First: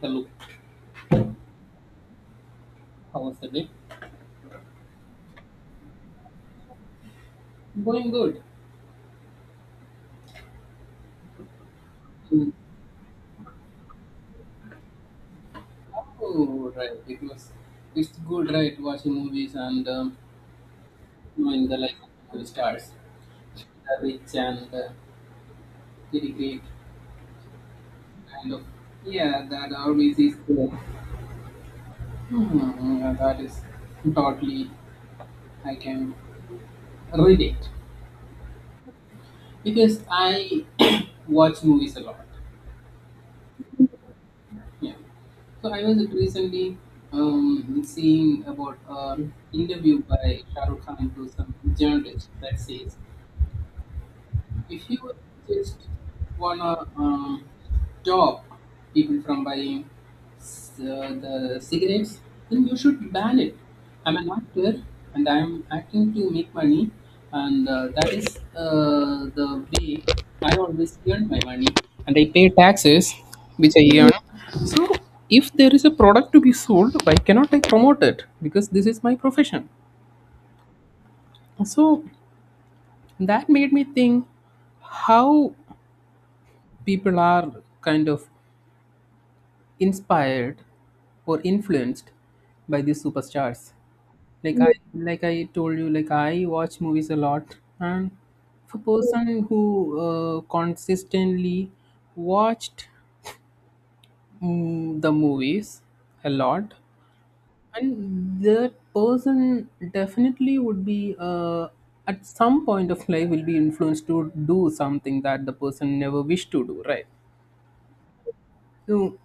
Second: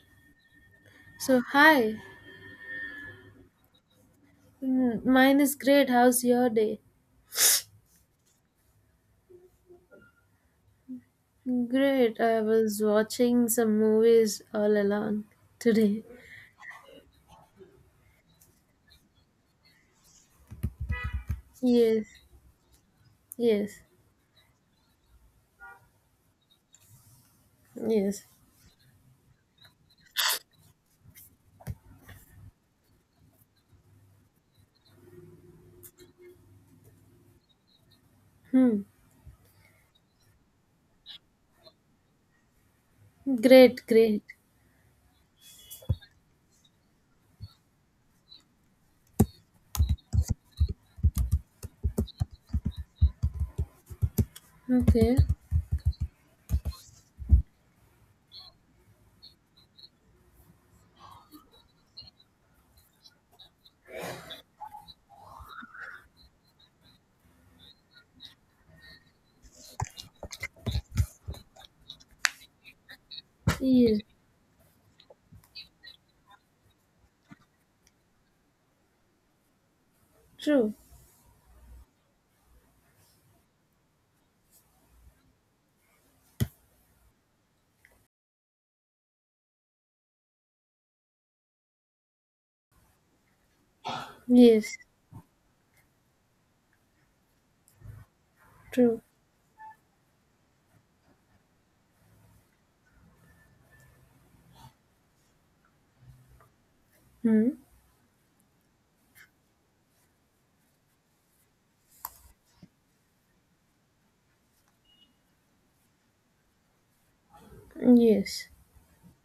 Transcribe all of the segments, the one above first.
Hello, So, hi, how was the day? Mine is great. How's your day? Going good. Great. I Mm. was watching some movies all along today. Oh, right. It was. It's good, right? Watching movies and knowing the life Yes, of the stars, the yes, rich and very great yes. kind of. Yeah, that always is there. Hmm, yeah, that is totally. I can relate Hmm. because I watch movies a lot. Great, great. Yeah. So I was recently seeing about an interview by Shah Rukh Khan to some journalist that says if you Okay. just wanna stop people from buying the cigarettes, then you should ban it. I'm an actor, and I'm acting to make money, and that is the way I always earn my money, and I pay taxes which I Yes, earn. So if there is a product to be sold, why cannot I promote it? Because this is my profession. true. So that made me think how people are kind of inspired or influenced by these superstars, like i Yes, like i told you, like I watch movies a lot. And if a true. person who consistently watched, the movies a lot, Hmm. and that person definitely would be at some point of life will be influenced to do something that the person never wished to do, right? Yes, So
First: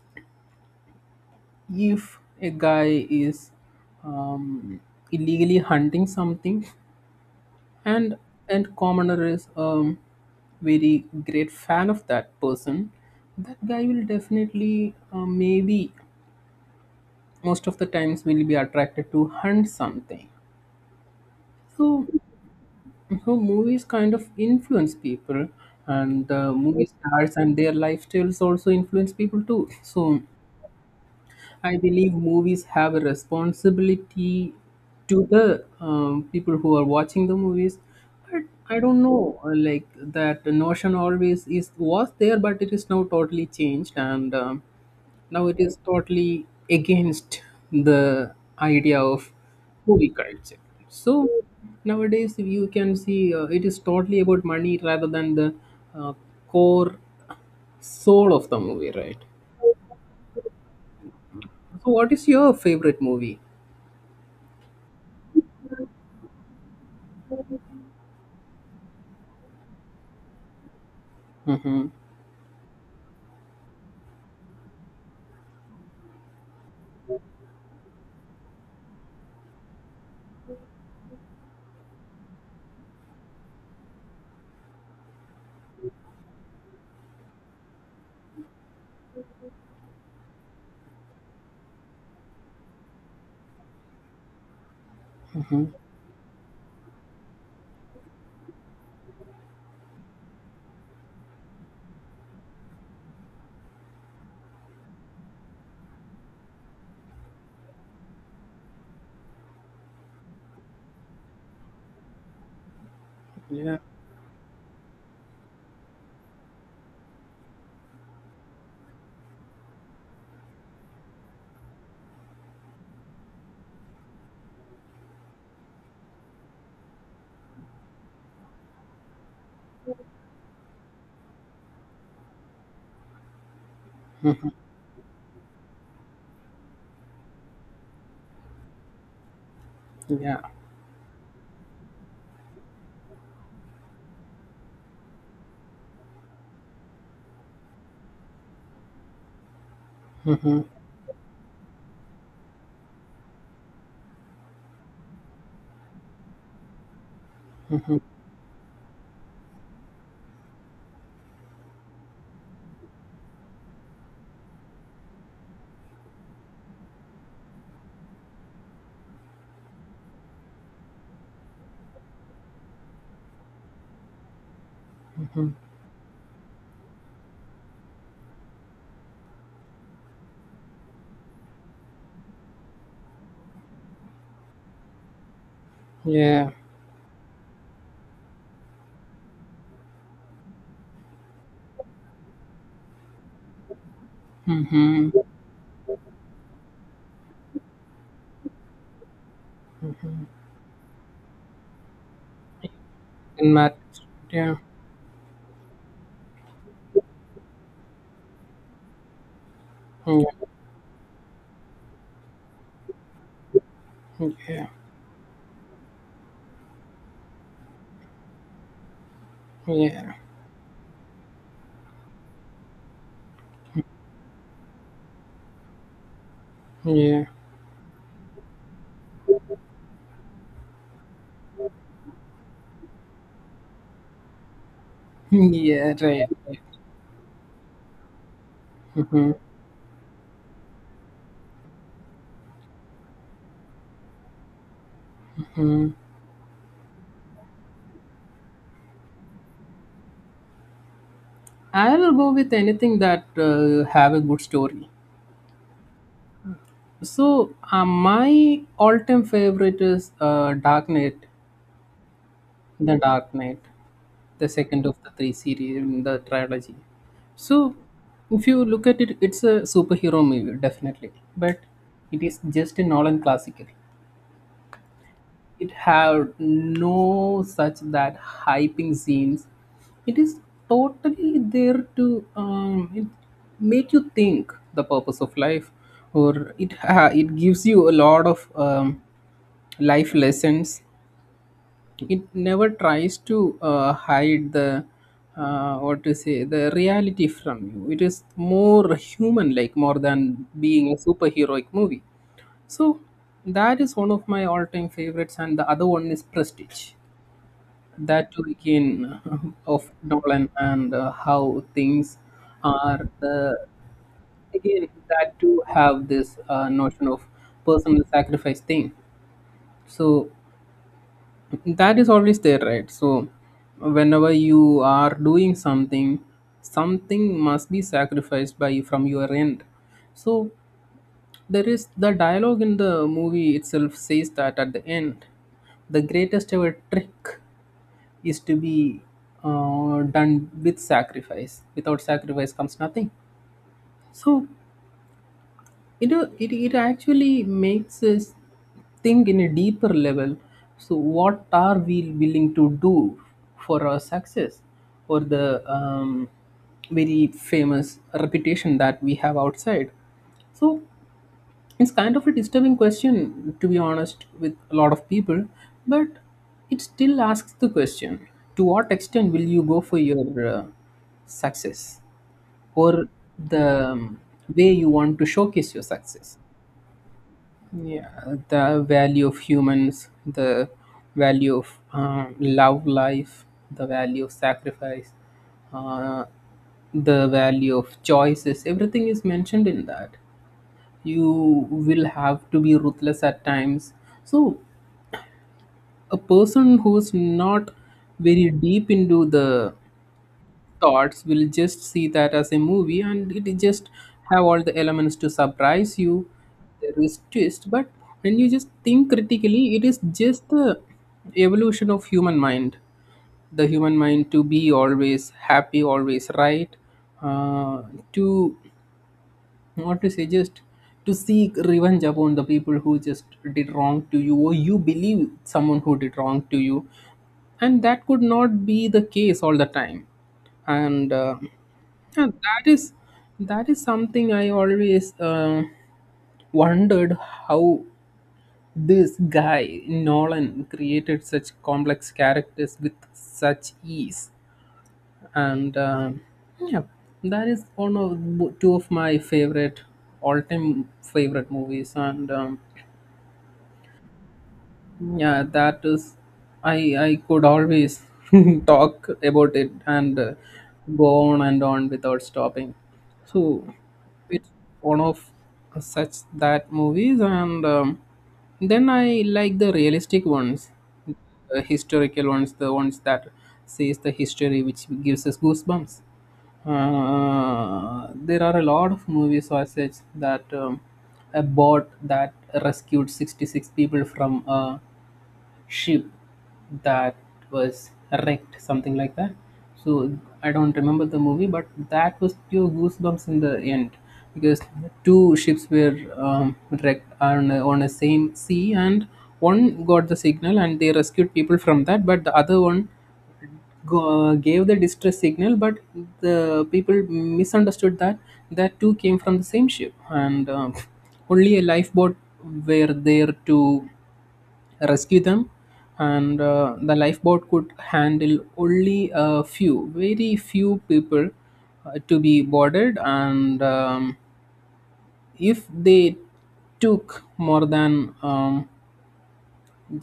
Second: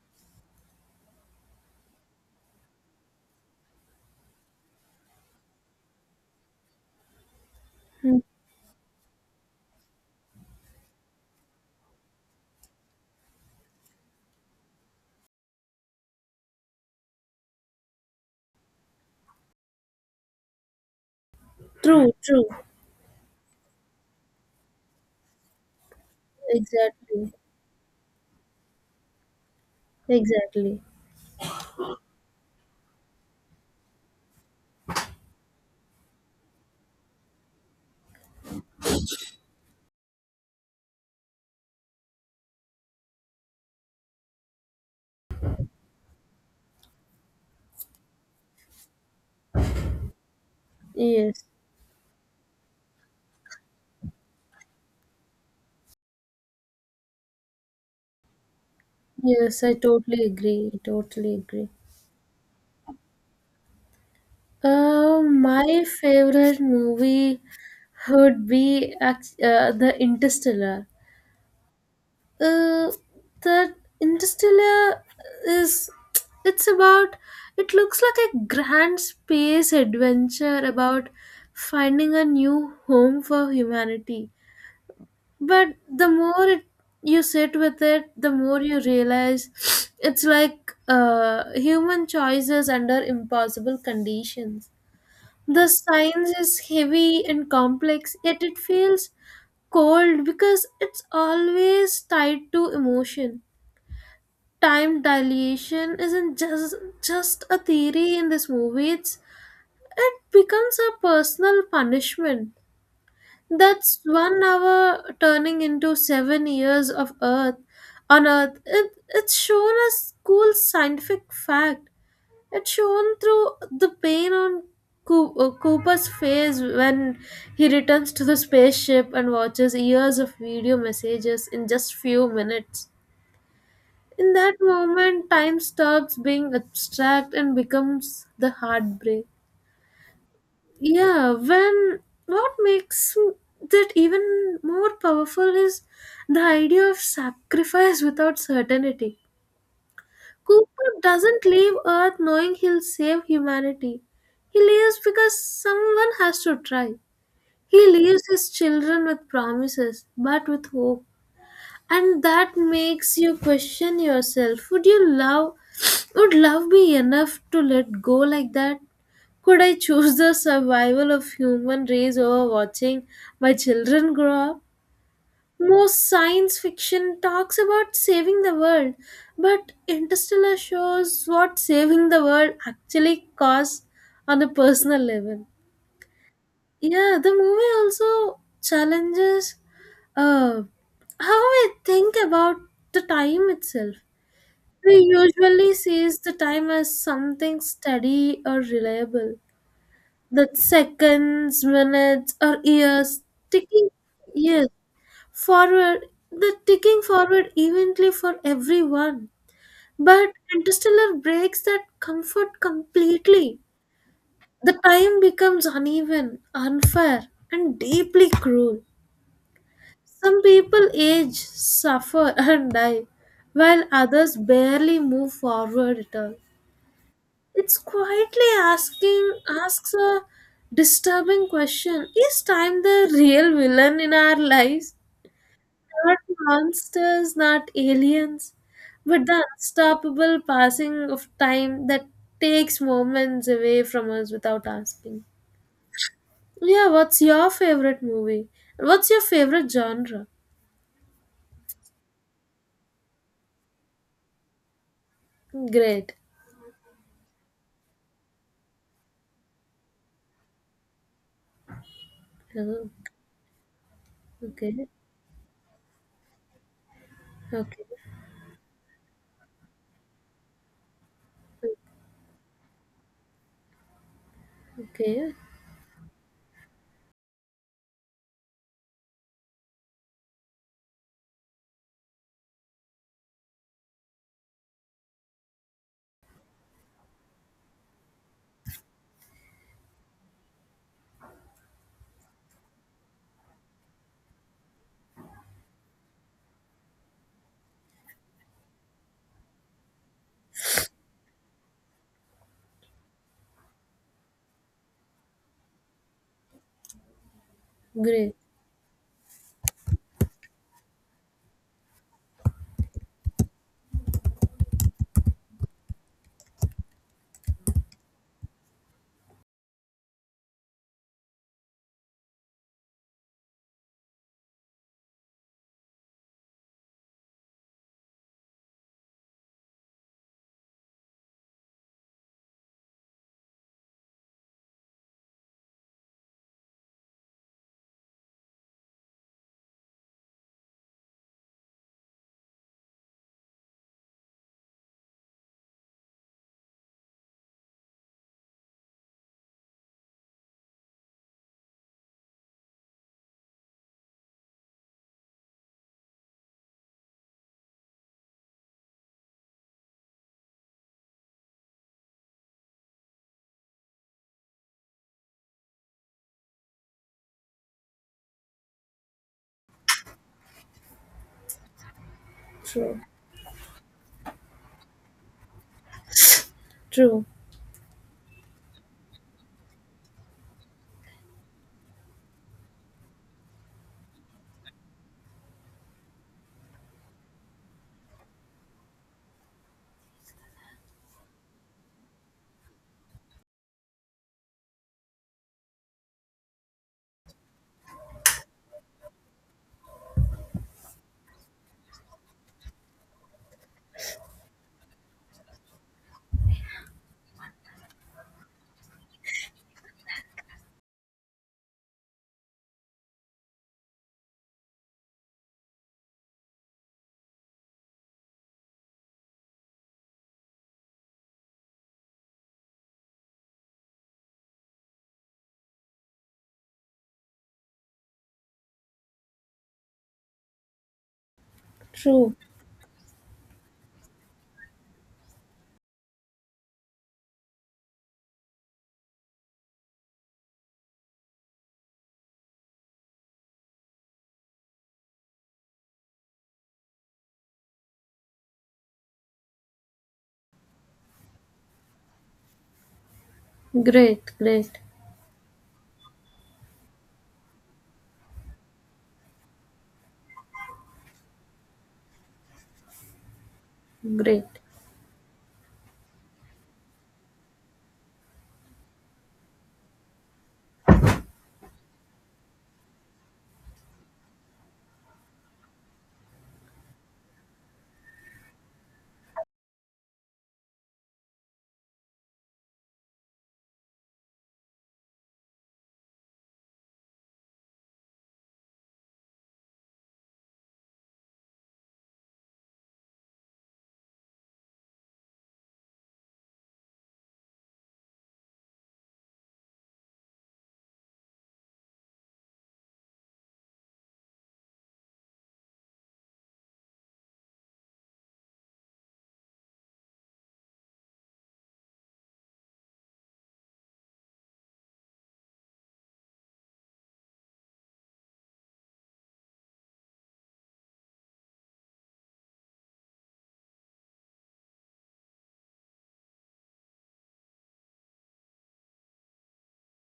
if a guy is um, illegally hunting something, and and commoner is very great fan of that person, that guy will definitely maybe most of the times will be attracted to hunt something. So true, true. so movies kind of influence people, and movie Exactly, stars and their lifestyles also influence people too. So exactly. I believe movies have a responsibility to the people who are watching the movies, but I don't know. Like that notion always is was there, but it is now totally changed, and now it is totally against the idea of movie culture. So Yes, nowadays, if you can see, it is totally about money rather than the uh, core soul of the movie, right? yes, I totally agree. Totally agree. So, what is your favorite movie? My favorite movie would be the Interstellar. Mhm, Uh, the Interstellar is it's about it looks like a grand space adventure about finding a new home for humanity. But the more it, you sit with it, the more you realize it's like human choices under impossible conditions. mhm. The science is heavy and complex, yet it feels cold because it's always tied to emotion. Time dilation isn't just a theory in this movie. It becomes a personal punishment. Yeah, That's 1 hour turning into 7 years of Earth on Earth. It's shown as cool scientific fact. It shone through the pain on Cooper's face when he returns to the spaceship and watches years of video messages in just few minutes. In that moment, time stops being abstract and becomes the heartbreak. yeah, Yeah, when what makes that even more powerful is the idea of sacrifice without certainty. Cooper doesn't leave Earth knowing he'll save humanity. He leaves because someone has to try. He leaves his children with promises, but with hope. And that makes you question yourself. Would you love Would love be enough to let go like that? Could I choose the survival of human race over watching my children grow up? Most science fiction talks about saving the world, but Interstellar shows what saving the world actually costs on a personal level. yeah. Yeah, the movie also challenges uh, how we think about the time itself. We Mhm. usually sees the time as something steady or reliable. That seconds, minutes, or years And matters. ticking. Yeah, Yes, forward, the ticking forward evenly for everyone. yeah, But Interstellar breaks that comfort completely. yeah, The time becomes uneven, unfair, and deeply cruel. yeah, Some people age, suffer, and die, while others barely move forward at all. yeah, It's quietly asking asks a disturbing question. Is time the real villain in our lives? yeah. Right, Not right. monsters, not aliens, but Mhm, the unstoppable passing of time that takes moments away from us without asking. mhm. Yeah, what's your favorite movie? What's your favorite genre? I'll go with anything that have a good story. Great. So my all-time favorite is Dark Knight. Oh, The Dark Knight, the second okay. of the three series in the trilogy. So, Okay. if you look at it, it's a superhero movie, definitely. But it is just a Nolan classical. Okay. It have no such that hyping scenes. It is totally there to it make you think the purpose of life, or it gives you a lot of life lessons. It never tries to hide the what to say, the reality from you. It is more human like more than being a superheroic movie. So that is one of my all-time favorites, and the other one is Prestige. That Great. too, again, of Nolan. And how things are the again that too have this notion of personal sacrifice thing. So that is always there, right? So whenever you are doing something, something must be sacrificed by from your end. So there is the dialogue in the movie itself says that at the end the greatest ever trick is to be done with sacrifice. Without sacrifice comes nothing. So it, it actually makes us think in a deeper level. So what are we willing to do for our success, or the very famous reputation that we have outside? So it's kind of a disturbing question to be honest with a lot of people. But it still asks the question, to what extent will you go for your uh, success, True. or the way you want to showcase your success? True. Yeah, the value of humans, the value of love life, the value of sacrifice, uh, the value of choices, everything is mentioned in that. You will have to be ruthless at times. So, a person who's not very deep into the thoughts will just see that as a movie, and it just have all the elements to surprise you. There is twist, but when you just think critically, it is just the evolution of human mind, the human mind to be always happy always right. uh, to what to say? Just to seek revenge upon the people who just did wrong to you, or you believe someone who did wrong to you, and that could not be the case all the time. And yeah, True. That is something I always. Wondered how this guy Nolan created such complex characters with such ease. And yeah, that is one of two of my favorite all-time favorite movies. And Great. Great. yeah, that is I could always talk about it, and go on and on without stopping. So Great. it's one of such that movies. And then I like the realistic ones, historical ones, the ones that says the history, which gives us goosebumps. There are a lot of movies or such that a boat that rescued 66 people from a ship that was wrecked, something like that. So I don't remember the movie, but that was pure goosebumps in the end because two ships were wrecked on a, on the same sea, and one got the signal and they rescued people from that, but the other one gave the distress signal, but the people misunderstood that that two came from the same ship, and only a lifeboat were there to rescue them. And the lifeboat could handle only a few very few people to be boarded. And if they took more than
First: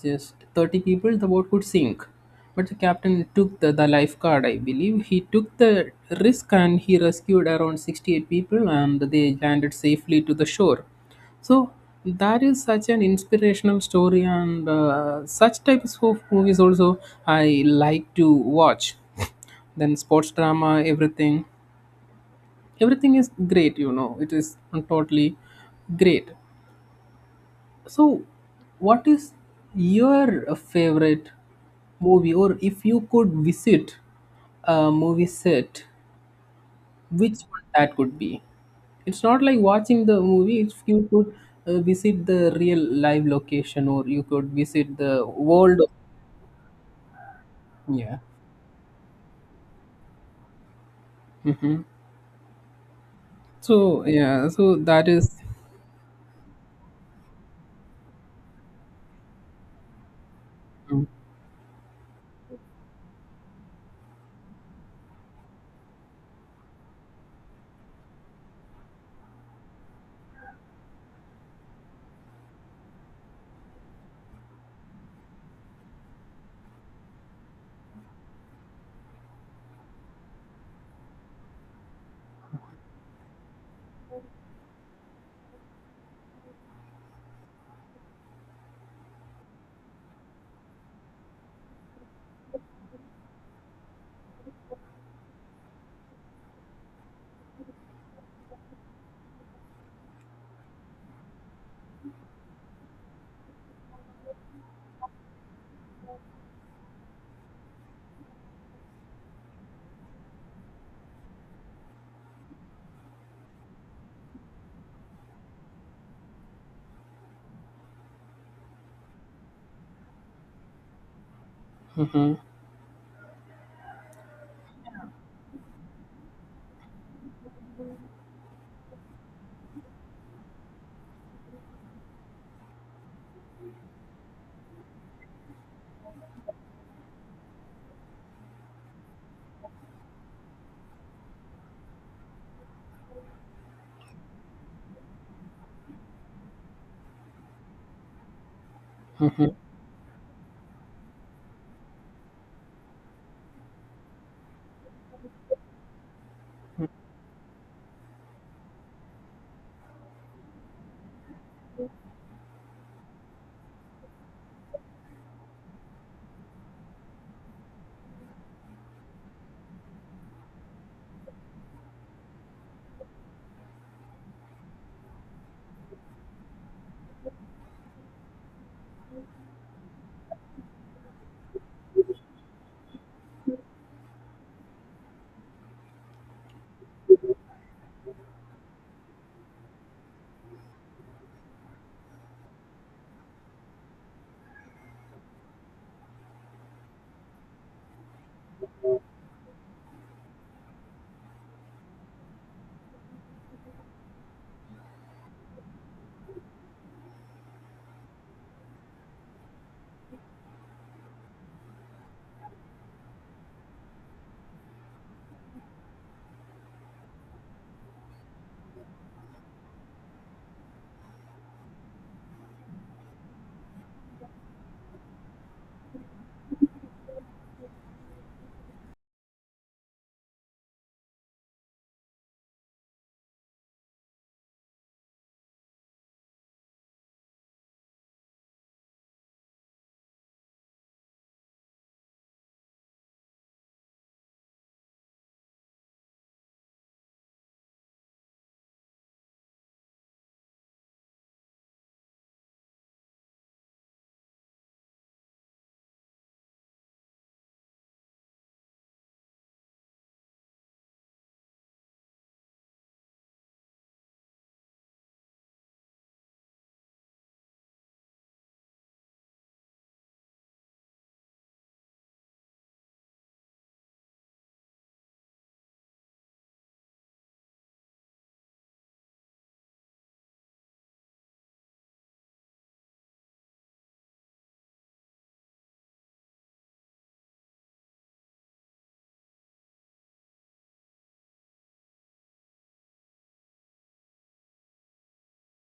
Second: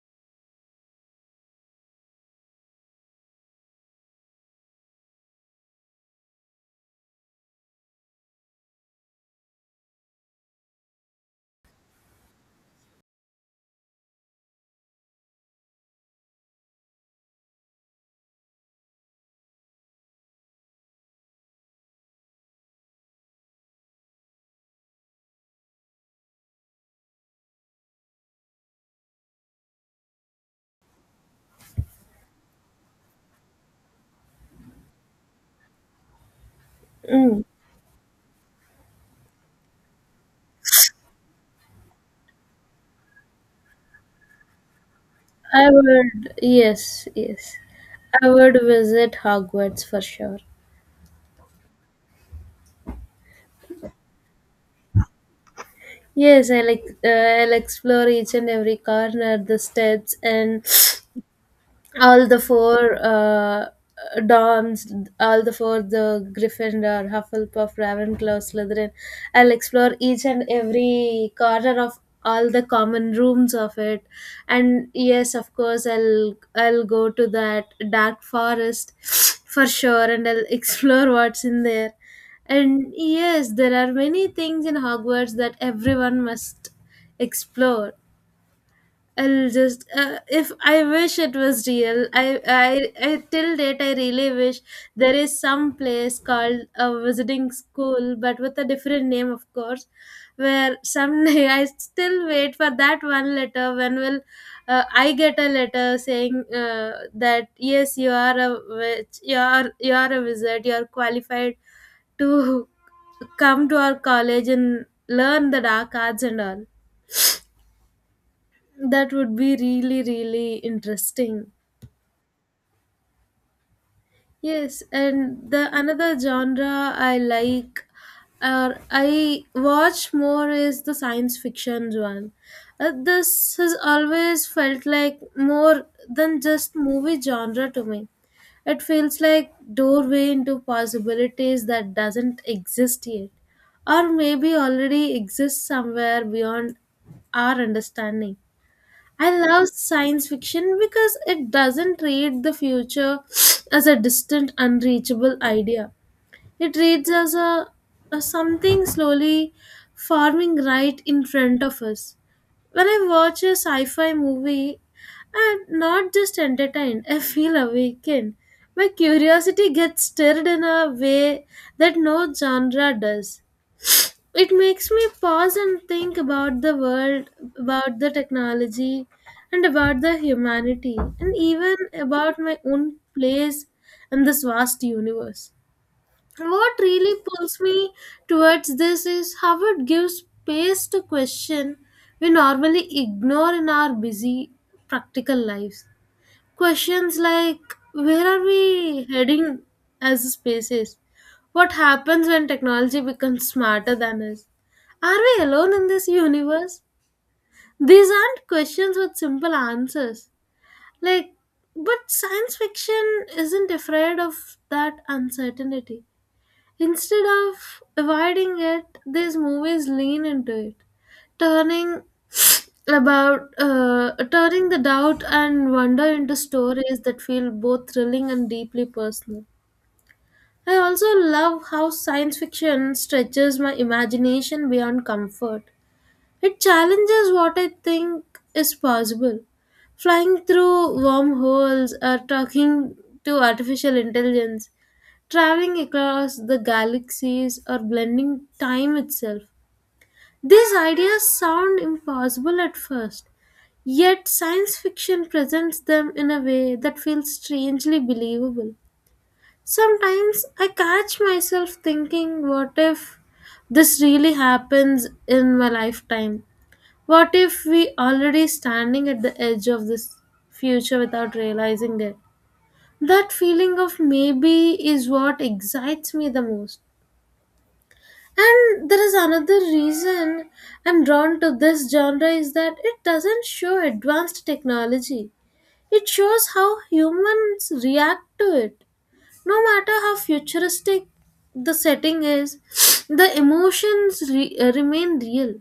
just 30 people, the boat could sink. But the captain took the lifeguard, I believe. He took the risk and he rescued around 68 people and they landed safely to the shore. So that is such an inspirational story, and such types of movies also I like to watch. Then sports drama, everything. Everything is great, you know. It is totally great. So, what is your favorite movie, or if you could visit a movie set, which Mm. one that could be? It's not like watching the movie, if you could visit the real live location, or you could visit the I world. Of, would. Yes. Yes. yeah. I would visit Hogwarts for sure. So, yeah, so that is. Yes, I'll explore each and every corner, the steps, and all the four uh, doms, all the four the Gryffindor, Hufflepuff, Ravenclaw, Slytherin. I'll explore each and every corner of all the common rooms of it, and yes, of course, I'll go to that dark forest for sure, and I'll explore what's in there. And yes, there are many things in Hogwarts that everyone must explore. I'll just If I wish it was real. I till date I really wish there is some place called a visiting school, but with a different name, of course. Where someday I still wait for that one letter. When will I get a letter saying that yes, you are a witch, you are a wizard, you are qualified to come to our college and learn the dark arts and all. That would be really, really interesting. Mm-hmm. Yes, and the another genre I like or I watch more is the science fiction one. This has always felt like more than just movie genre to me. It feels like doorway into possibilities that doesn't exist yet, or maybe already exists somewhere beyond our understanding. I love science fiction because it doesn't read the future as a distant, unreachable idea. It reads as a something slowly forming right in front of us. When I watch a sci-fi movie, I'm not just entertained, I feel awakened. My curiosity gets stirred in a way that no genre does. It makes me pause and think about the world, about the technology, and about the humanity, and even about my own place in this vast universe. What really pulls me towards this is how it gives space to question we normally ignore in our busy practical lives. Questions like where are we heading as a species? What happens when technology becomes smarter than us? Are we alone in this universe? These aren't questions with simple answers. Like, but science fiction isn't afraid of that uncertainty. Instead of avoiding it, these movies lean into it, turning turning the doubt and wonder into stories that feel both thrilling and deeply personal. I also love how science fiction stretches my imagination beyond comfort. It challenges what I think is possible. Flying through wormholes or talking to artificial intelligence, traveling across the galaxies, or blending time itself. These ideas sound impossible at first. Yet science fiction presents them in a way that feels strangely believable. Sometimes I catch myself thinking, what if this really happens in my lifetime? What if we already standing at the edge of this future without realizing it? That feeling of maybe is what excites me the most. And there is another reason I'm drawn to this genre is that it doesn't show advanced technology. It shows how humans react to it. No matter how futuristic the setting is, the emotions remain real.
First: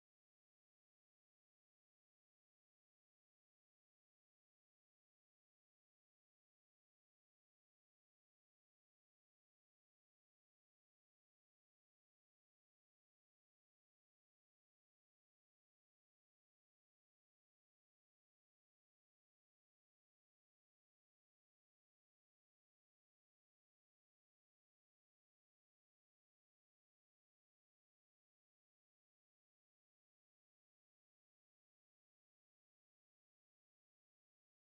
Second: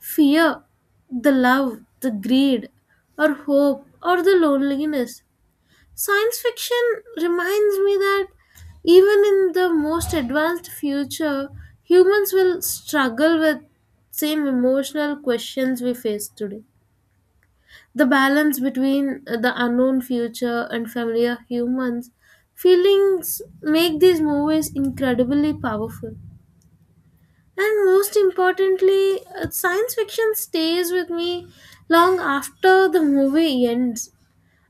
Fear, the love, the greed, or hope, or the loneliness. Science fiction reminds me that even in the most advanced future, humans will struggle with same emotional questions we face today. The balance between the unknown future and familiar humans feelings make these movies incredibly powerful. And most importantly, science fiction stays with me long after the movie ends.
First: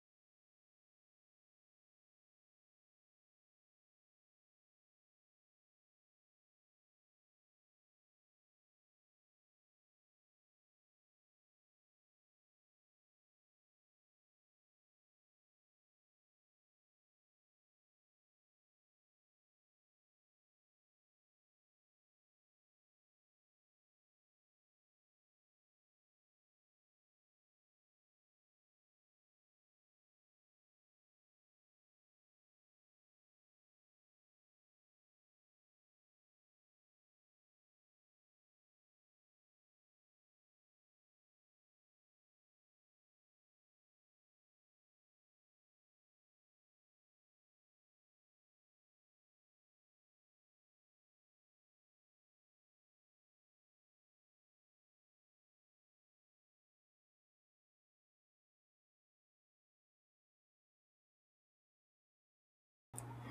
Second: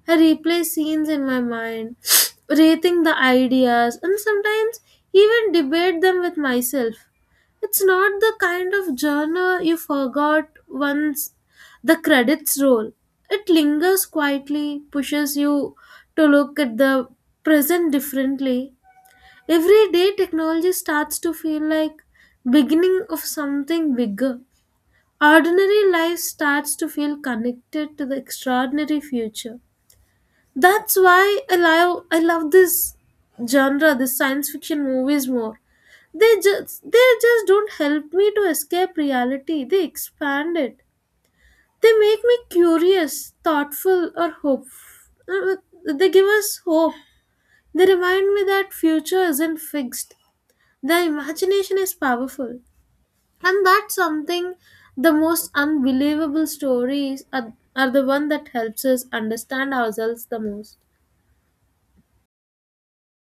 I replay scenes in my mind, rating the ideas, and sometimes even debate them with myself. It's not the kind of journal you forgot once the credits roll. It lingers quietly, pushes you to look at the present differently. Every day, technology starts to feel like beginning of something bigger. Ordinary life starts to feel connected to the extraordinary future. That's why I love this genre, this science fiction movies more. They just don't help me to escape reality. They expand it. They make me curious, thoughtful, or hope. uh, They give us hope. They remind me that future isn't fixed. The imagination is powerful, and that's something. The most unbelievable stories are the one that helps us understand ourselves the most.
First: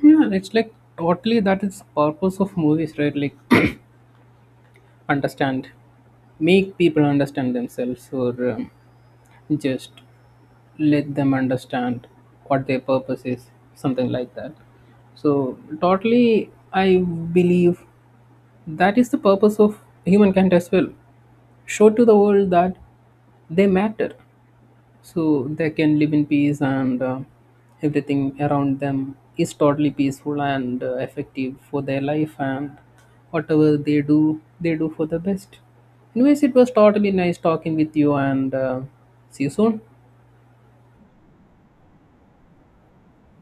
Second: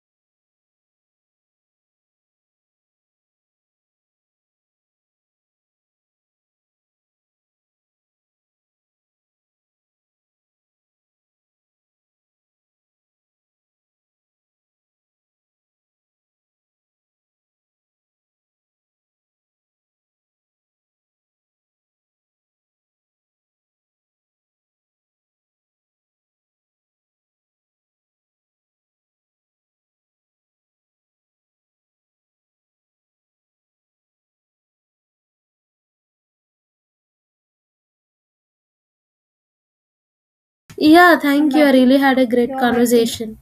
Yeah, it's like totally that is purpose of movies, right? Like, understand, make people understand themselves, or. Just let them understand what their purpose is, something like that. So totally I believe that is the purpose of humankind as well. Show to the world that they matter, so they can live in peace. And everything around them is totally peaceful and effective for their life, and whatever they do for the best. Anyways, it was totally nice talking with you, and see you soon. Yeah, thank you. I really had a great conversation.